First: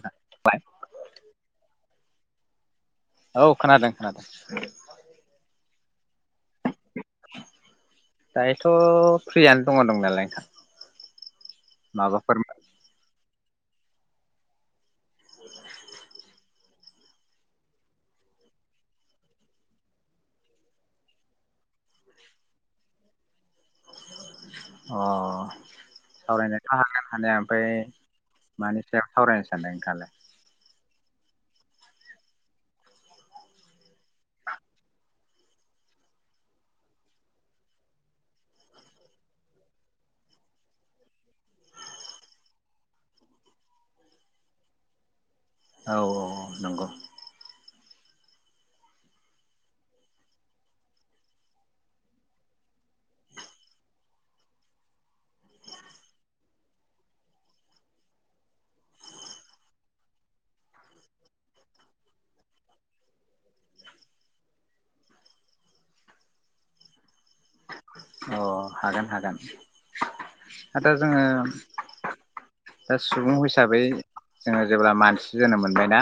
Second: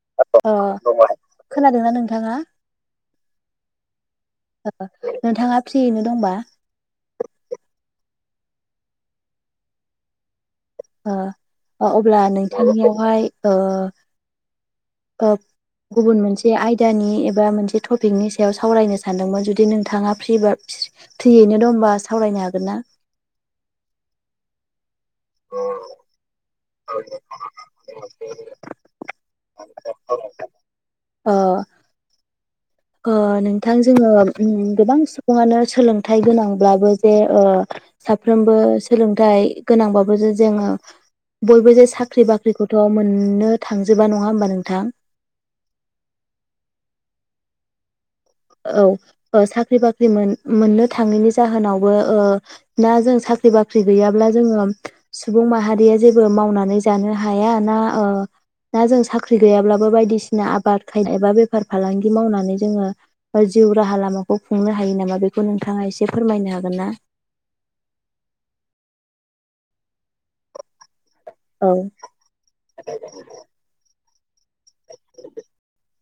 [inaudible] ओ‌ खोनादोंना नोंथाङा? औ खोनादों खोनादों नोंथाङा फ्रियैनो दंबा दायोथ फ्रियानो दङ दं नालाय नों ओ अब्ला ओ नोंथांनियावहाय ओ ओ गुबुन मोनसे आयदानि एबा मोनसे टपिकनि सायाव सावरायनो सानदोंमोन जुदि नोंथाङा फ्रि बा फ्रियैनो दंबा सावरायनो हागोन ना? अ सावरायनोथ हागोन हान ओमफ्राय मानि सायाव सावरायनो सानदों नोंथाङालाय अ नोंथां जोङो उम गोबां बिनो सोलोंथाइ गोनांब्लाबो जे ओ साफ्रोमबो सोलोंथाइ गोनांबाबो जे जोङो बयबो जे साख्रि बाख्रिखौथ मोननो थांजोबा नङा होमबा नोंथां। औ औ नंगौ औ ओ साख्रि-बाख्रि मोननो थाङैनि जाहोनावबो ओ ना जों साख्रि बाख्रि गैयाब्ला जोङो सुबुं माहारिया जेबो मावनानै जानो हाया ना ओ ना जों साख्रि गैयाब्लाबो बायदिसिना आबाद खाय एबा बेफार-फालांगि मावनानै जोङो बा जिउ राहा लामाखौ खुंनो हायो नामा बेखौ नोंथाङा एसे फोरमायनो हागोन ना? अ हागोन हागोन [unintelligible] जोङो औ दा सुबुं हिसाबै जोङो जेब्ला मानसि जोनोम मोनबायना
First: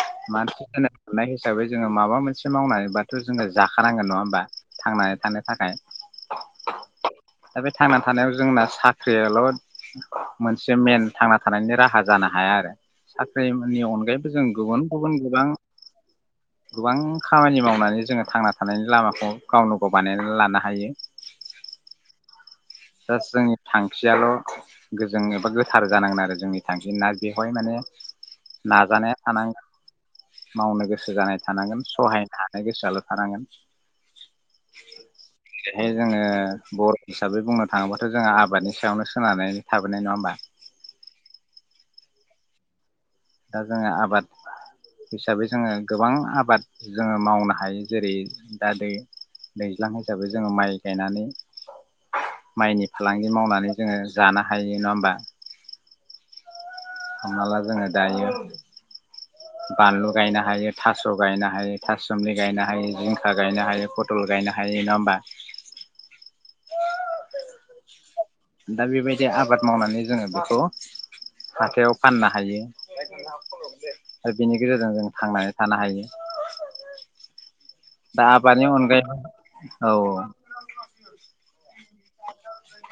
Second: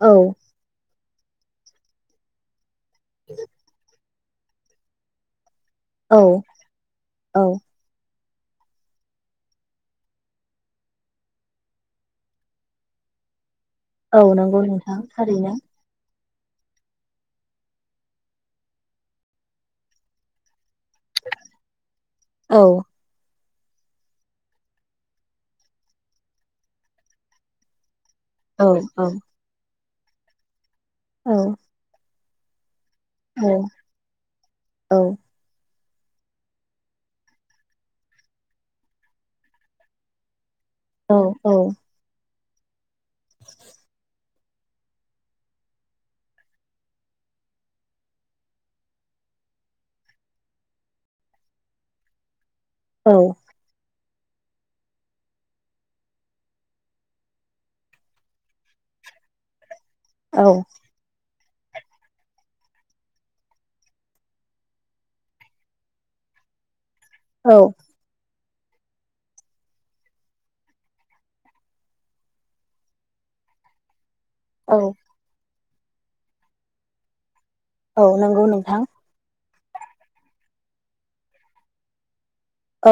औ मानसि मोननाय हिसाबै जोङो माबा मोनसे मावनाय- ब्लाबोथ जोङो जाखा नांगोन नङा होमबा बा थांनानै थानो थाखाय औ औ दा बे थांनानै थानायाव जोंना साख्रियाल मोनसे मेन थांना थानायनि राहा जानो हाया आरो साख्रि नि औ अनगायैबो जों नंगौ गुबुन नोंथां गुबुन गोबां थारैनो गोबां खामानि मावनानै जोङो थांना थानायनि लामाखौ गावनो गाव बानायनानै लानो हायो। औ लास्ट जोंनि थांखियाल गोजों एबा गोथार जानांगोन आरो जोंनि थांखि आ बेवहाय माने औ औ नाजानाया थानांगोन मावनो गोसो जानाय औ थानांगोन सहाय थानो गोसो जाला औ औ बेहाय जोङो बर हिसाबै बुंनो थाङोबाथ जोंहा आबादनि सायावनो सोनानै थाबोनाय नङा होमबा औ औ दा जोङो आबाद हिसाबै जोङो गोबां आबाद जोङो मावनो हायो जेरै दा दै दैज्लां हिसाबै जोङो माइ गायनानै माइनि फालांगि औ मावनानै जोङो जानो हायो नङा होमबा हमना ला जोङो दायो बानलु गायनो हायो थास गायनो हायो हायो थासुमलि गायनो हायो जिंखा गायनो हायो फटल गायनो हायो नङा होमबा औ दा बेबायदि आबाद मावनानै जोङो बेखौ हाथाययाव फाननो हायो आरो बेनि गेजेरजों औ जों थांनानै थानो हायो औ दा नंगौ आबादनि नोंथां अनगायै औ ओ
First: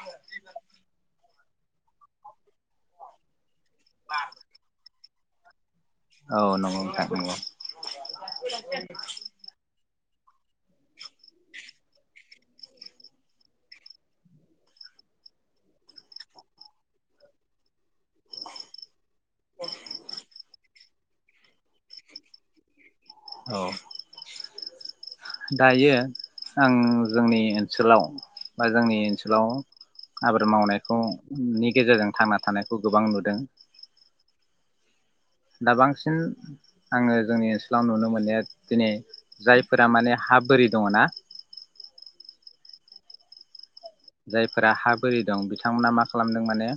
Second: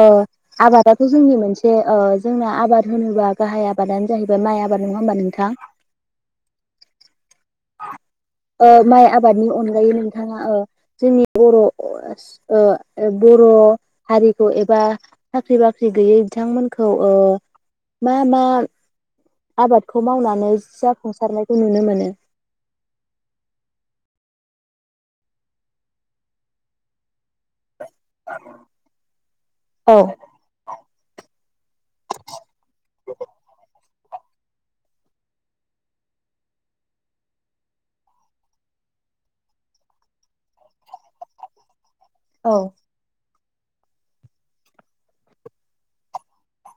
आबादाथ जोंनि मोनसे ओ जोंना आबाद होनोबा गाहाय आबादानो जाहैबाय माइ आबाद नङा होमबा नोंथां औ नंगौ नोंथां नंगौ ओ माइ आबादनि अनगायै नों बिथाङा जोंनि बर ओ बर हारिखौ एबा साख्रि बाख्रि गैयै बिथांमोनखौ मा मा आबादखौ मावनानै जा सुंसारनायखौ नुनो मोनो औ दायो आं जोंनि ओनसोलाव बा जोंनि ओनसोलाव औ आबाद मावनाय ओ उम गेजेरजों थांना थानायखौ गोबां नुदों दा बांसिन आङो जोंनि ओनसोलाव नुनो मोननाया दिनै जायफोरा माने हा बोरि दङ ना औ जायफोरा हा बोरि दं बिथांमोना मा खालामदों माने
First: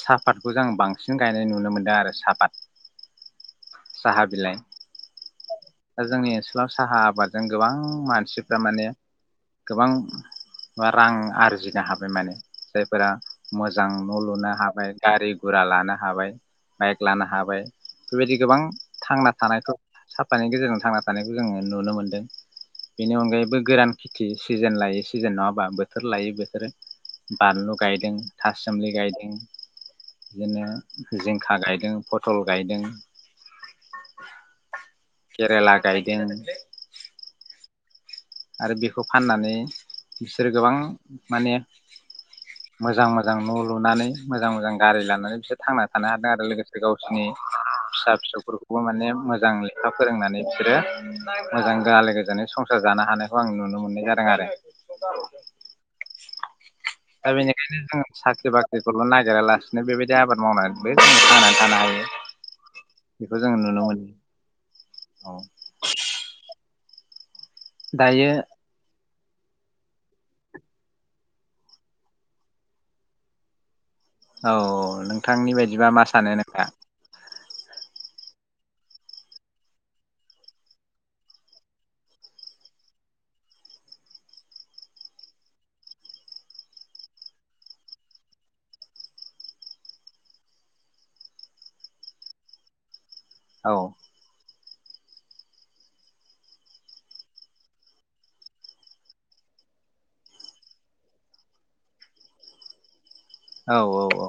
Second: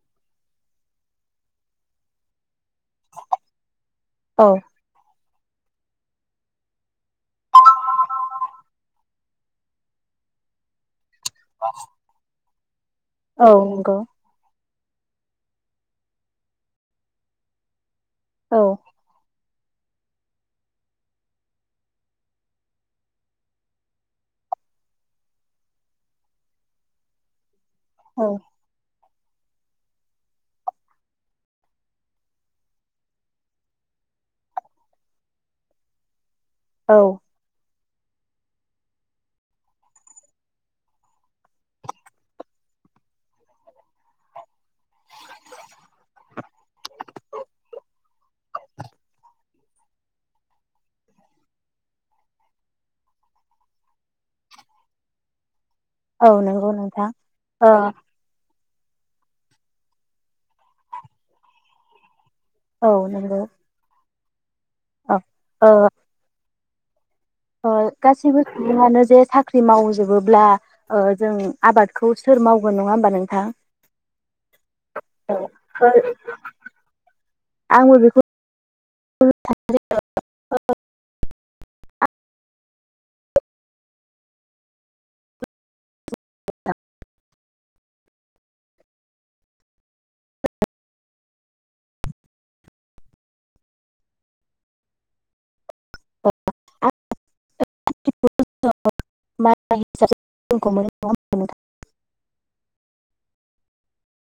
साहापतखौ जों बांसिन गायनाय नुनो मोनदों आरो साहापात साहा बिलाइ दा जोंनि ओनसोलाव साहा आबादजों गोबां मानसिफ्रा माने गोबां म रां आरजिनो हाबाय माने जायफोरा औ मोजां नंगौ न लुनो हाबा ओमफ्राय गारि गुरा लानो हाबाय, बाइक लानो हाबाय। बेबायदि गोबां औ थांना थानायखौ साब बिफानि गेजेरजों थांना थानायखौ जोङो नुनो मोनदों। बेनि अनगायैबो गोरान खेथि सिजेन लायै सिजेन नङाबा बोथोर लायै बोथोर बानलु गायदों, औ था सुमलि गायदों, बिदिनो जिंखा गायदों, पथल गायदों, केरेला गायदों, औ। आरो बेखौ फाननानै बिसोरो गोबां माने मोजां मोजां न लुनानै मोजां मोजां गारि लानानै बिसोर थांना थानो हादों आरो लोगोसे गावसोरनि फिसा फिसौफोरखौबो माने मोजांयै लेखा फोरोंनानै बिसोरो मोजां आलो गोजोनै संसार जानो हानाय खौ आं नुनो मोननाय जादों आरो। औ नंगौ नोंथा। ओ ख्रिखौल नागिरालासिनो बेबायदि आबाद मावनानैबो जों थांनानै थानो हायो बेखौ जों नुनो मोनो। अ औ। दायो गासैबो सुबुङानो जे साख्रि मावजोबोब्ला ओ जों आबादखौ सोर मावगोन नङा होनबा नोंथां? औ नोंथांनि बायदिबा मा सानो नोंथाङा? आंबो बेखौ [unintelligible] [unintelligible] औ। [unintelligible] औ औ औ।